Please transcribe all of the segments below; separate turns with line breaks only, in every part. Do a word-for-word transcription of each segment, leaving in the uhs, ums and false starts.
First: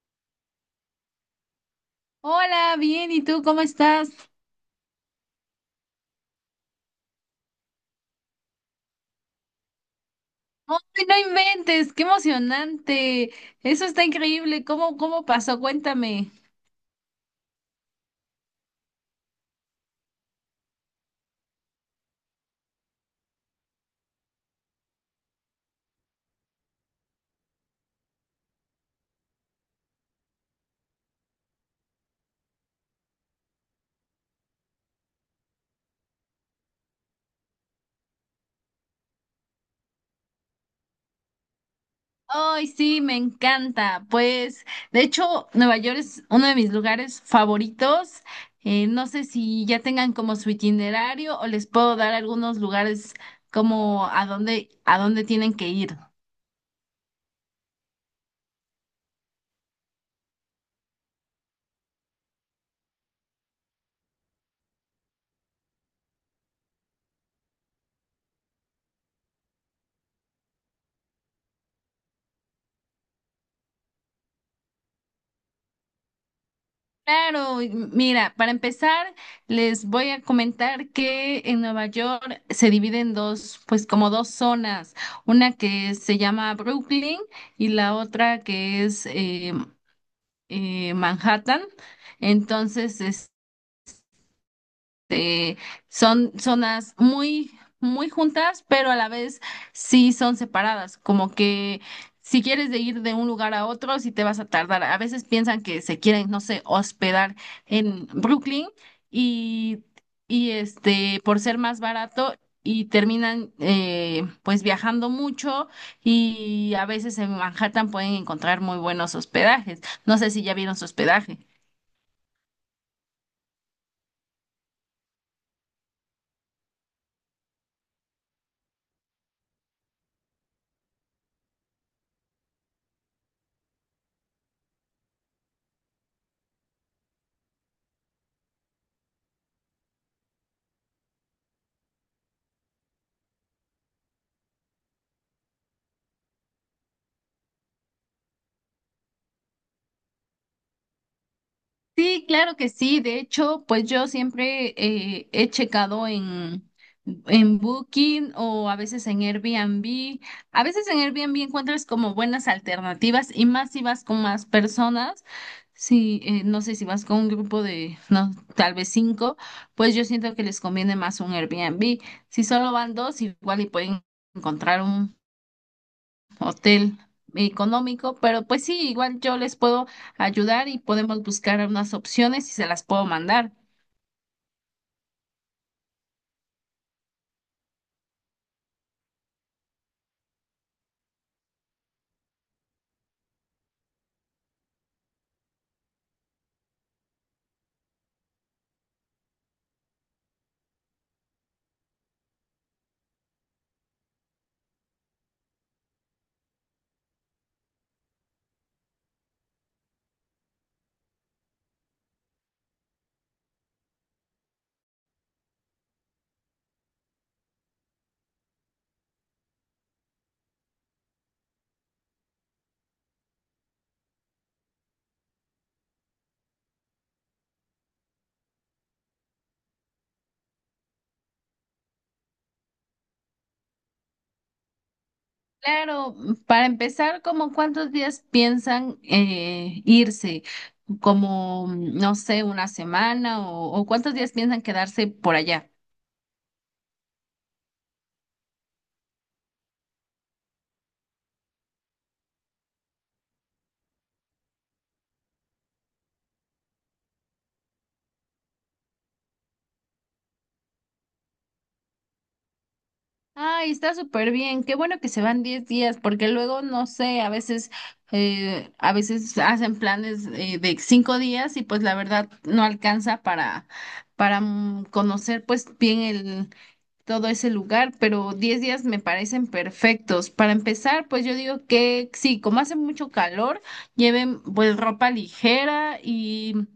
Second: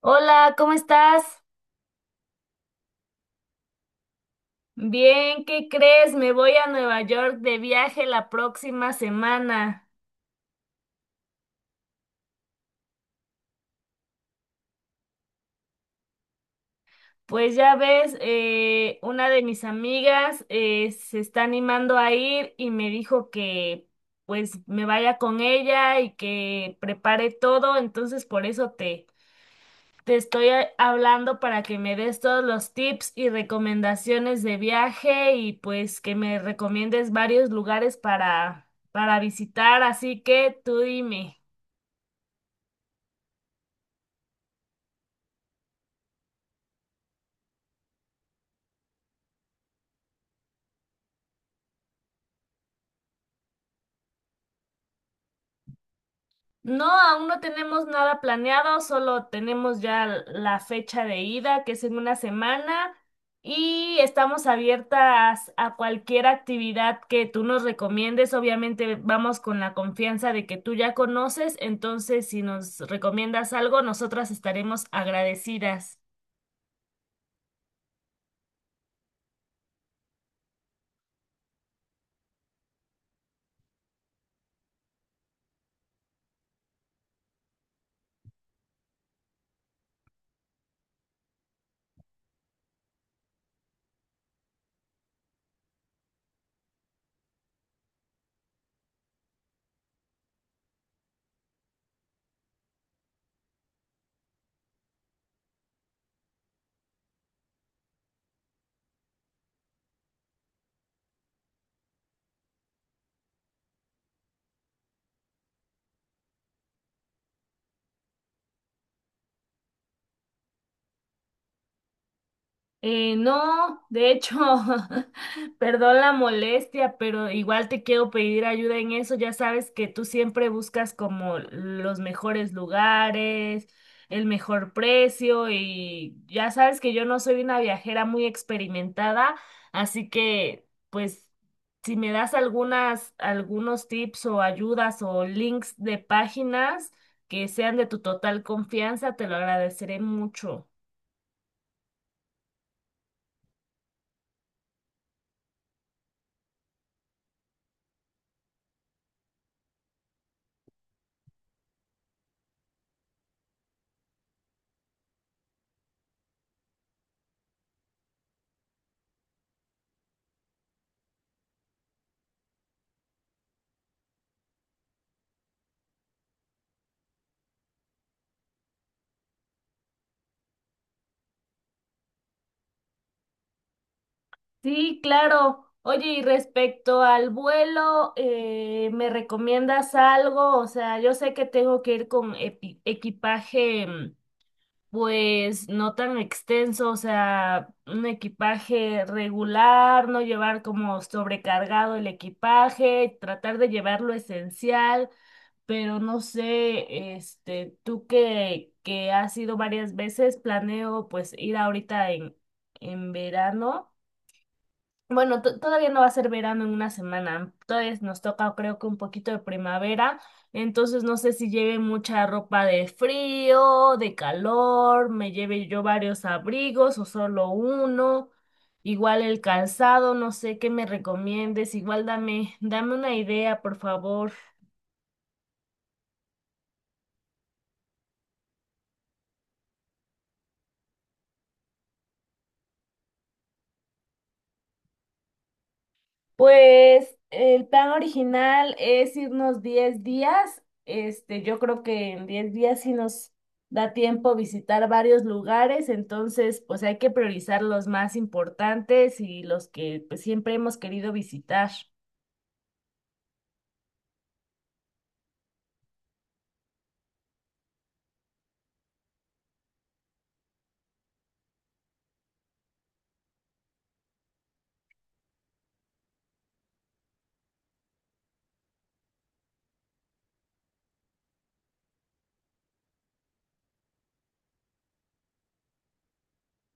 Hola, ¿cómo estás?
Hola, bien, ¿y tú cómo estás?
Bien, ¿qué crees? Me voy a Nueva York de viaje la próxima semana.
¡Ay, no inventes! ¡Qué emocionante! Eso está increíble. ¿Cómo, cómo pasó? Cuéntame.
Pues ya ves, eh, una de mis amigas eh, se está animando a ir y me dijo que pues me vaya con ella y que prepare todo, entonces por eso te, te estoy a- hablando para que me des todos los tips y recomendaciones de viaje y pues que me recomiendes varios lugares para, para visitar, así que tú dime.
¡Ay, sí, me encanta! Pues, de hecho, Nueva York es uno de mis lugares favoritos. Eh, no sé si ya tengan como su itinerario o les puedo dar algunos lugares como a dónde, a dónde tienen que ir.
No, aún no tenemos nada planeado, solo tenemos ya l- la fecha de ida, que es en una semana, y estamos abiertas a cualquier actividad que tú nos recomiendes. Obviamente vamos con la confianza de que tú ya conoces, entonces si nos recomiendas algo, nosotras estaremos agradecidas.
Claro, y m- mira, para empezar, les voy a comentar que en Nueva York se divide en dos, pues como dos zonas, una que se llama Brooklyn y la otra que es eh, eh, Manhattan. Entonces, eh, son zonas muy, muy juntas, pero a la vez sí son separadas, como que si quieres de ir de un lugar a otro, sí te vas a tardar. A veces piensan que se quieren, no sé, hospedar en Brooklyn y, y este, por ser más barato. Y terminan eh, pues viajando mucho y a veces en Manhattan pueden encontrar muy buenos hospedajes. No sé si ya vieron su hospedaje.
Eh, no, de hecho, perdón la molestia, pero igual te quiero pedir ayuda en eso. Ya sabes que tú siempre buscas como los mejores lugares, el mejor precio y ya sabes que yo no soy una viajera muy experimentada, así que pues si me das algunas, algunos tips o ayudas o links de páginas que sean de tu total confianza, te lo agradeceré mucho.
Sí, claro que sí. De hecho, pues yo siempre eh, he checado en, en Booking o a veces en Airbnb. A veces en Airbnb encuentras como buenas alternativas y más si vas con más personas. Sí, eh, no sé si vas con un grupo de, no, tal vez cinco, pues yo siento que les conviene más un Airbnb. Si solo van dos, igual y pueden encontrar un hotel económico, pero pues sí, igual yo les puedo ayudar y podemos buscar unas opciones y se las puedo mandar.
Sí, claro. Oye, y respecto al vuelo, eh, ¿me recomiendas algo? O sea, yo sé que tengo que ir con epi- equipaje, mm, pues no tan extenso, o sea, un equipaje regular, no llevar como sobrecargado el equipaje, tratar de llevar lo esencial, pero no sé, este, tú que, que has ido varias veces, planeo pues ir ahorita en, en verano. Bueno, to- todavía no va a ser verano en una semana. Todavía nos toca, creo que un poquito de primavera. Entonces no sé si lleve mucha ropa de frío, de calor, me lleve yo varios abrigos o solo uno. Igual el calzado, no sé qué me recomiendes. Igual dame, dame una idea, por favor.
Claro, para empezar, ¿como cuántos días piensan eh, irse? Como, no sé, una semana o, ¿o cuántos días piensan quedarse por allá?
Pues el plan original es irnos diez días. Este, yo creo que en diez días sí nos da tiempo visitar varios lugares, entonces pues hay que priorizar los más importantes y los que pues, siempre hemos querido visitar.
Ay, está súper bien. Qué bueno que se van diez días, porque luego, no sé, a veces, eh, a veces hacen planes eh, de cinco días y pues la verdad no alcanza para, para mm, conocer pues bien todo ese lugar, pero diez días me parecen perfectos. Para empezar, pues yo digo que sí, como hace mucho calor, lleven pues ropa ligera y,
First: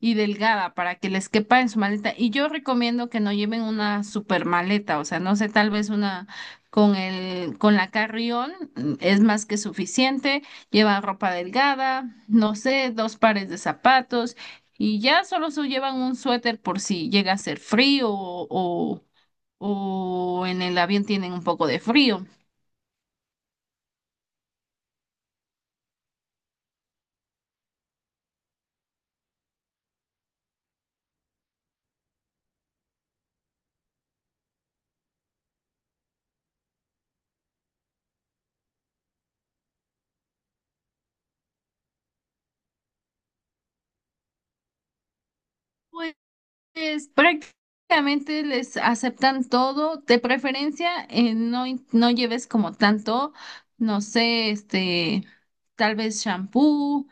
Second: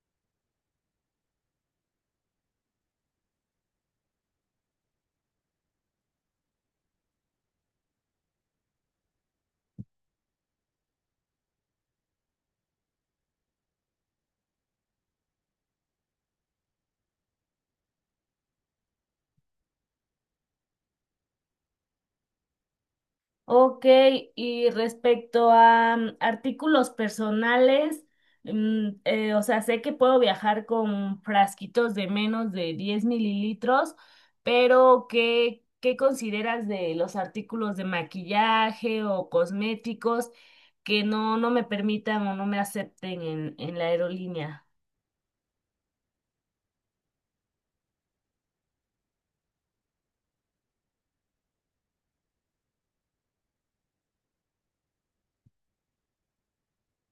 y delgada para que les quepa en su maleta. Y yo recomiendo que no lleven una super maleta, o sea, no sé, tal vez una con el, con la carrión mm, es más que suficiente. Llevan ropa delgada, no sé, dos pares de zapatos. Y ya solo se llevan un suéter por si llega a ser frío o, o en el avión tienen un poco de frío.
Ok, y respecto a mm, artículos personales, mm, eh, o sea, sé que puedo viajar con frasquitos de menos de diez mililitros, pero ¿qué, qué consideras de los artículos de maquillaje o cosméticos que no, no me permitan o no me acepten en, en la aerolínea?
Pues Pues prácticamente les aceptan todo, de preferencia eh, no, in- no lleves como tanto, no sé, este, tal vez shampoo,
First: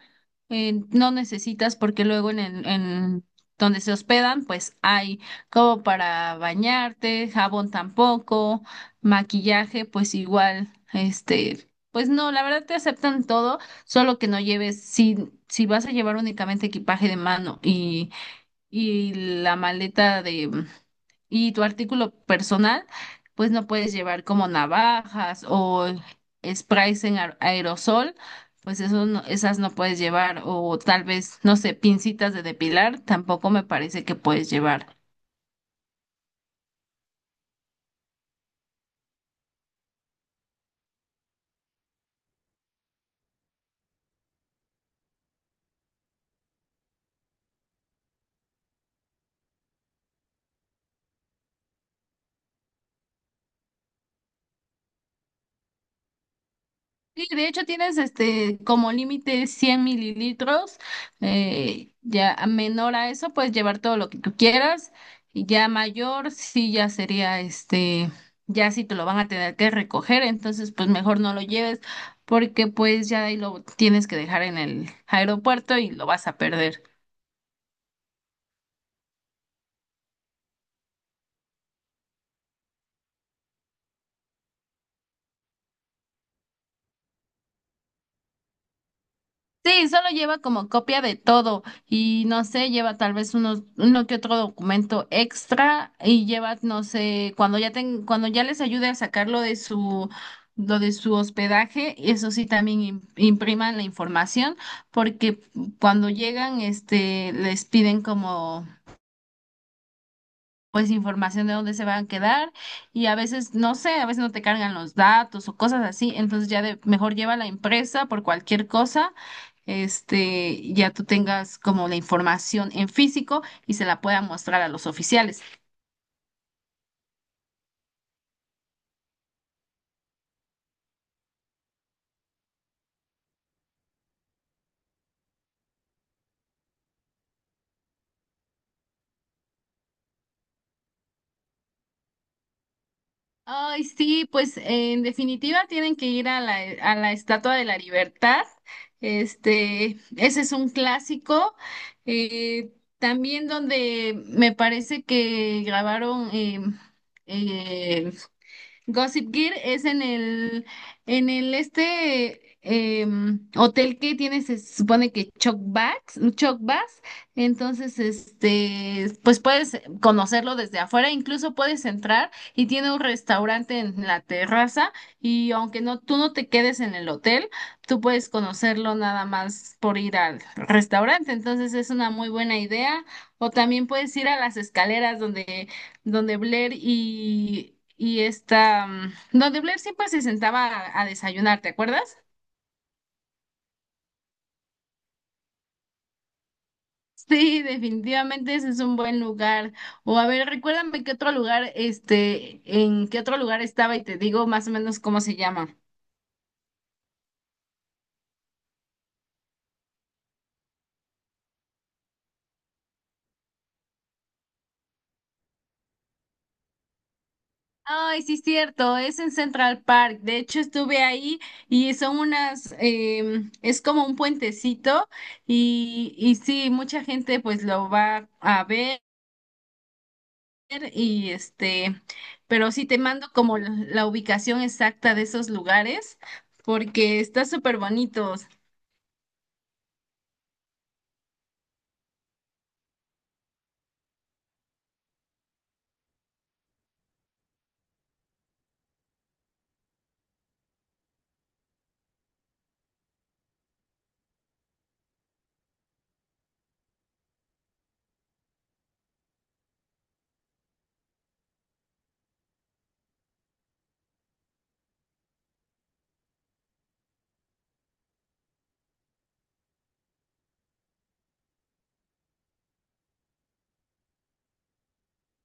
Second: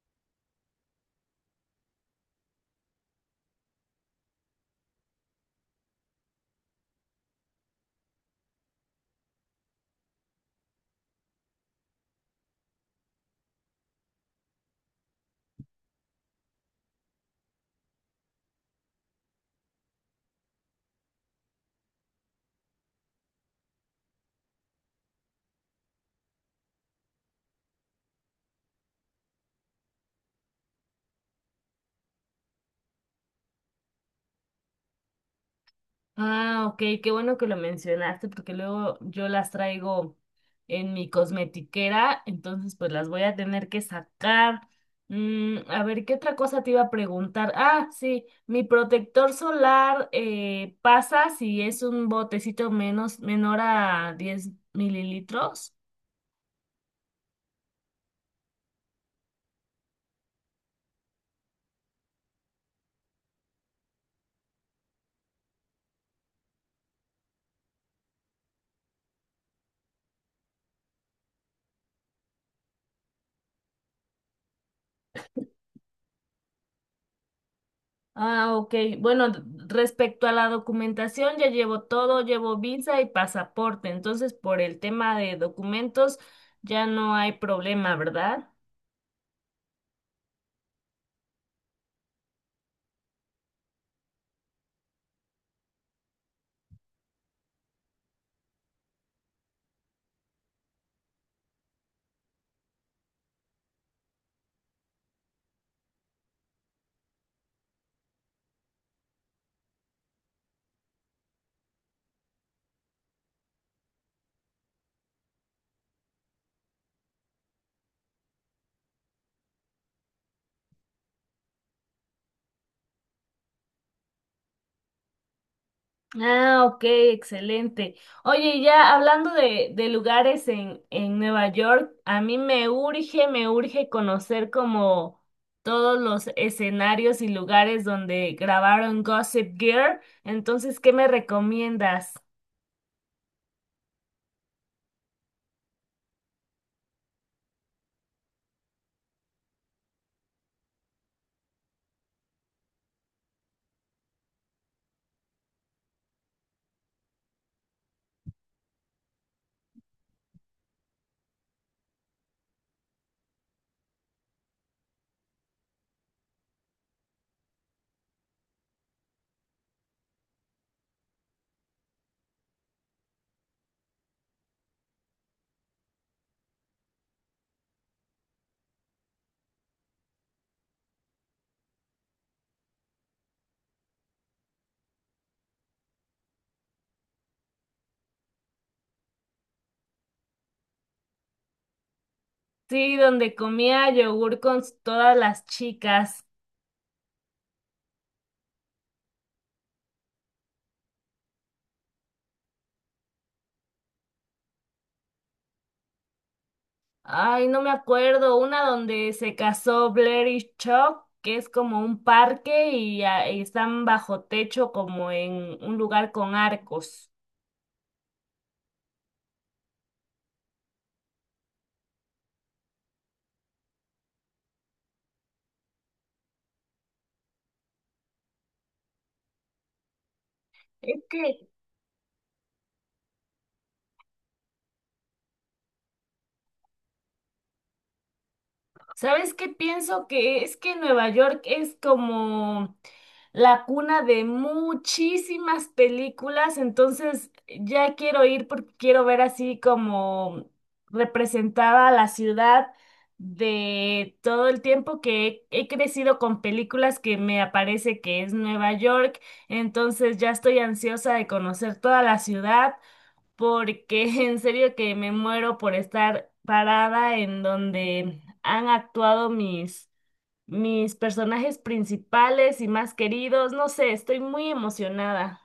eh, no necesitas porque luego en el, en donde se hospedan, pues hay como para bañarte, jabón tampoco, maquillaje, pues igual, este, pues no, la verdad te aceptan todo, solo que no lleves, si, si vas a llevar únicamente equipaje de mano y y la maleta de mm, y tu artículo personal, pues no puedes llevar como navajas o sprays en aer- aerosol, pues eso no- esas no puedes llevar o tal vez, no sé, pincitas de depilar, tampoco me parece que puedes llevar.
Ah, ok, qué bueno que lo mencionaste porque luego yo las traigo en mi cosmetiquera, entonces pues las voy a tener que sacar. Mm, a ver, ¿qué otra cosa te iba a preguntar? Ah, sí, mi protector solar eh, pasa si es un botecito menos, menor a diez mililitros.
Sí, de hecho tienes este como límite cien mililitros, eh, ya a menor a eso puedes llevar todo lo que tú quieras y ya mayor sí ya sería este, ya sí te lo van a tener que recoger, entonces pues mejor no lo lleves porque pues ya ahí lo tienes que dejar en el aeropuerto y lo vas a perder.
Ah, ok. Bueno, d- respecto a la documentación, ya llevo todo, llevo visa y pasaporte. Entonces, por el tema de documentos, ya no hay problema, ¿verdad?
Sí, solo lleva como copia de todo y no sé, lleva tal vez unos, uno que otro documento extra y lleva, no sé, cuando ya ten, cuando ya les ayude a sacarlo de su, lo de su hospedaje, eso sí también im- impriman la información porque cuando llegan, este, les piden como pues información de dónde se van a quedar y a veces no sé, a veces no te cargan los datos o cosas así, entonces ya de, mejor lleva la impresa por cualquier cosa, este, ya tú tengas como la información en físico y se la pueda mostrar a los oficiales.
Ah, ok, excelente. Oye, y ya hablando de, de lugares en, en Nueva York, a mí me urge, me urge conocer como todos los escenarios y lugares donde grabaron Gossip Girl. Entonces, ¿qué me recomiendas?
Ay, sí, pues en definitiva tienen que ir a la, a la Estatua de la Libertad. Este, ese es un clásico. eh, También donde me parece que grabaron em, eh, Gossip Gear es en el, en el este em, hotel que tiene, se supone que Chuck Bass, Chuck Bass, entonces este, pues puedes conocerlo desde afuera, incluso puedes entrar y tiene un restaurante en la terraza y aunque no, tú no te quedes en el hotel, tú puedes conocerlo nada más por ir al restaurante, entonces es una muy buena idea. O también puedes ir a las escaleras donde donde Blair y, y esta, mm, donde Blair siempre se sentaba a, a desayunar, ¿te acuerdas?
Sí, donde comía yogur con s- todas las chicas.
Sí, definitivamente ese es un buen lugar. O a ver, recuérdame qué otro lugar, este, en qué otro lugar estaba y te digo más o menos cómo se llama.
Ay, no me acuerdo. Una donde se casó Blair y Chuck, que es como un parque y, ah, y están bajo techo como en un lugar con arcos.
Ay, sí, cierto, es en Central Park. De hecho, estuve ahí y son unas, em, es como un puentecito y, y sí, mucha gente pues lo va a ver.
Es
y
que
este, pero sí te mando como la, la ubicación exacta de esos lugares porque está súper bonito.
¿sabes qué pienso? Que es que Nueva York es como la cuna de muchísimas películas, entonces ya quiero ir porque quiero ver así como representada la ciudad de todo el tiempo que he, he crecido con películas que me aparece que es Nueva York, entonces ya estoy ansiosa de conocer toda la ciudad porque en serio que me muero por estar parada en donde han actuado mis, mis personajes principales y más queridos. No sé, estoy muy emocionada.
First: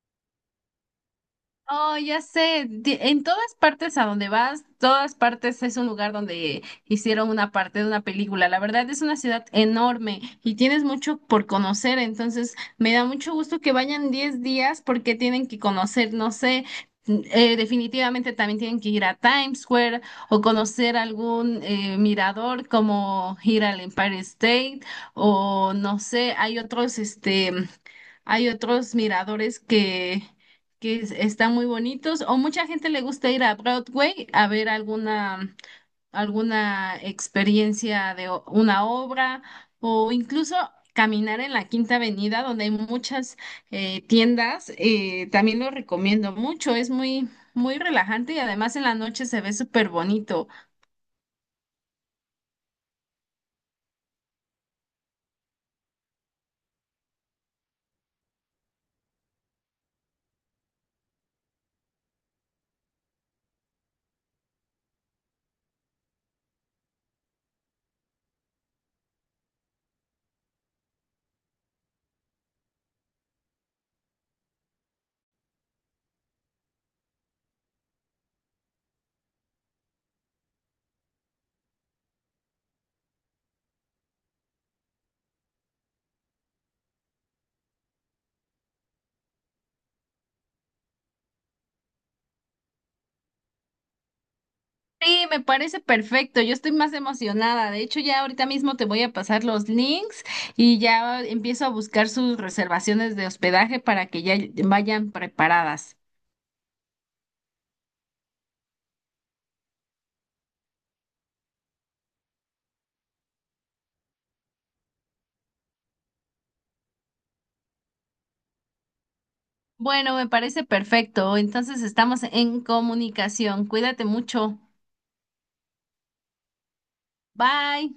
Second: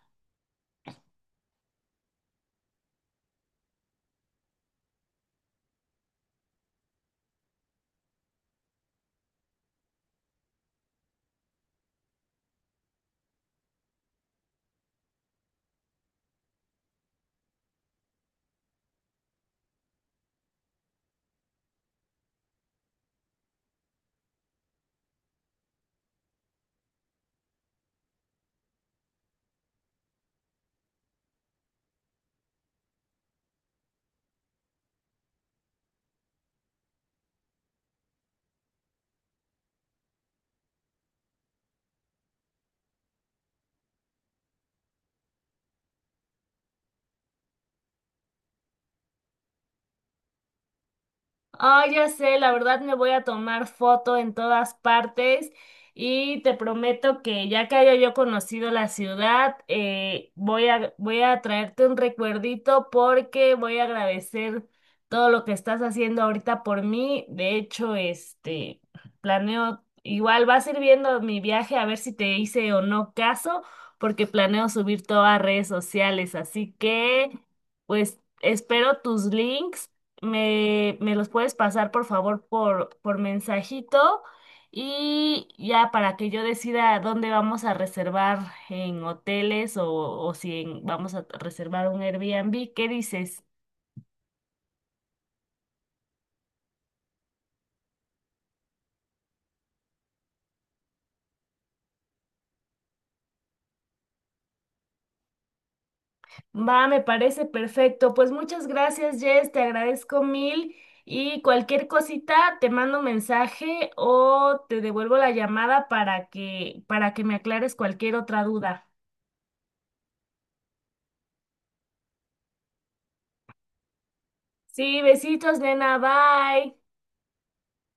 Oh, ya sé, di- en todas partes a donde vas, todas partes es un lugar donde hicieron una parte de una película. La verdad es una ciudad enorme y tienes mucho por conocer, entonces me da mucho gusto que vayan diez días porque tienen que conocer, no sé, mm, eh, definitivamente también tienen que ir a Times Square o conocer algún eh, mirador como ir al Empire State o no sé, hay otros, este... Hay otros miradores que, que es- están muy bonitos, o mucha gente le gusta ir a Broadway a ver alguna, alguna experiencia de o- una obra, o incluso caminar en la Quinta Avenida, donde hay muchas eh, tiendas. Eh, también lo recomiendo mucho, es muy, muy relajante y además en la noche se ve súper bonito.
Ah, ya sé, la verdad me voy a tomar foto en todas partes y te prometo que ya que haya yo conocido la ciudad, eh, voy a, voy a traerte un recuerdito porque voy a agradecer todo lo que estás haciendo ahorita por mí. De hecho, este, planeo, igual va a ir viendo mi viaje a ver si te hice o no caso, porque planeo subir todo a redes sociales, así que, pues, espero tus links me, me los puedes pasar por favor por, por mensajito y ya para que yo decida dónde vamos a reservar en hoteles o, o si en- vamos a reservar un Airbnb. ¿Qué dices?
Sí, me parece perfecto. Yo estoy más emocionada. De hecho, ya ahorita mismo te voy a pasar los links y ya empiezo a buscar sus reservaciones de hospedaje para que ya vayan preparadas.
Va, me parece perfecto. Pues muchas gracias, Jess, te agradezco mil y cualquier cosita te mando mensaje o te devuelvo la llamada para que para que me aclares cualquier otra duda.
Bueno, me parece perfecto. Entonces estamos en comunicación. Cuídate mucho.
Sí, besitos, nena, bye.
Bye.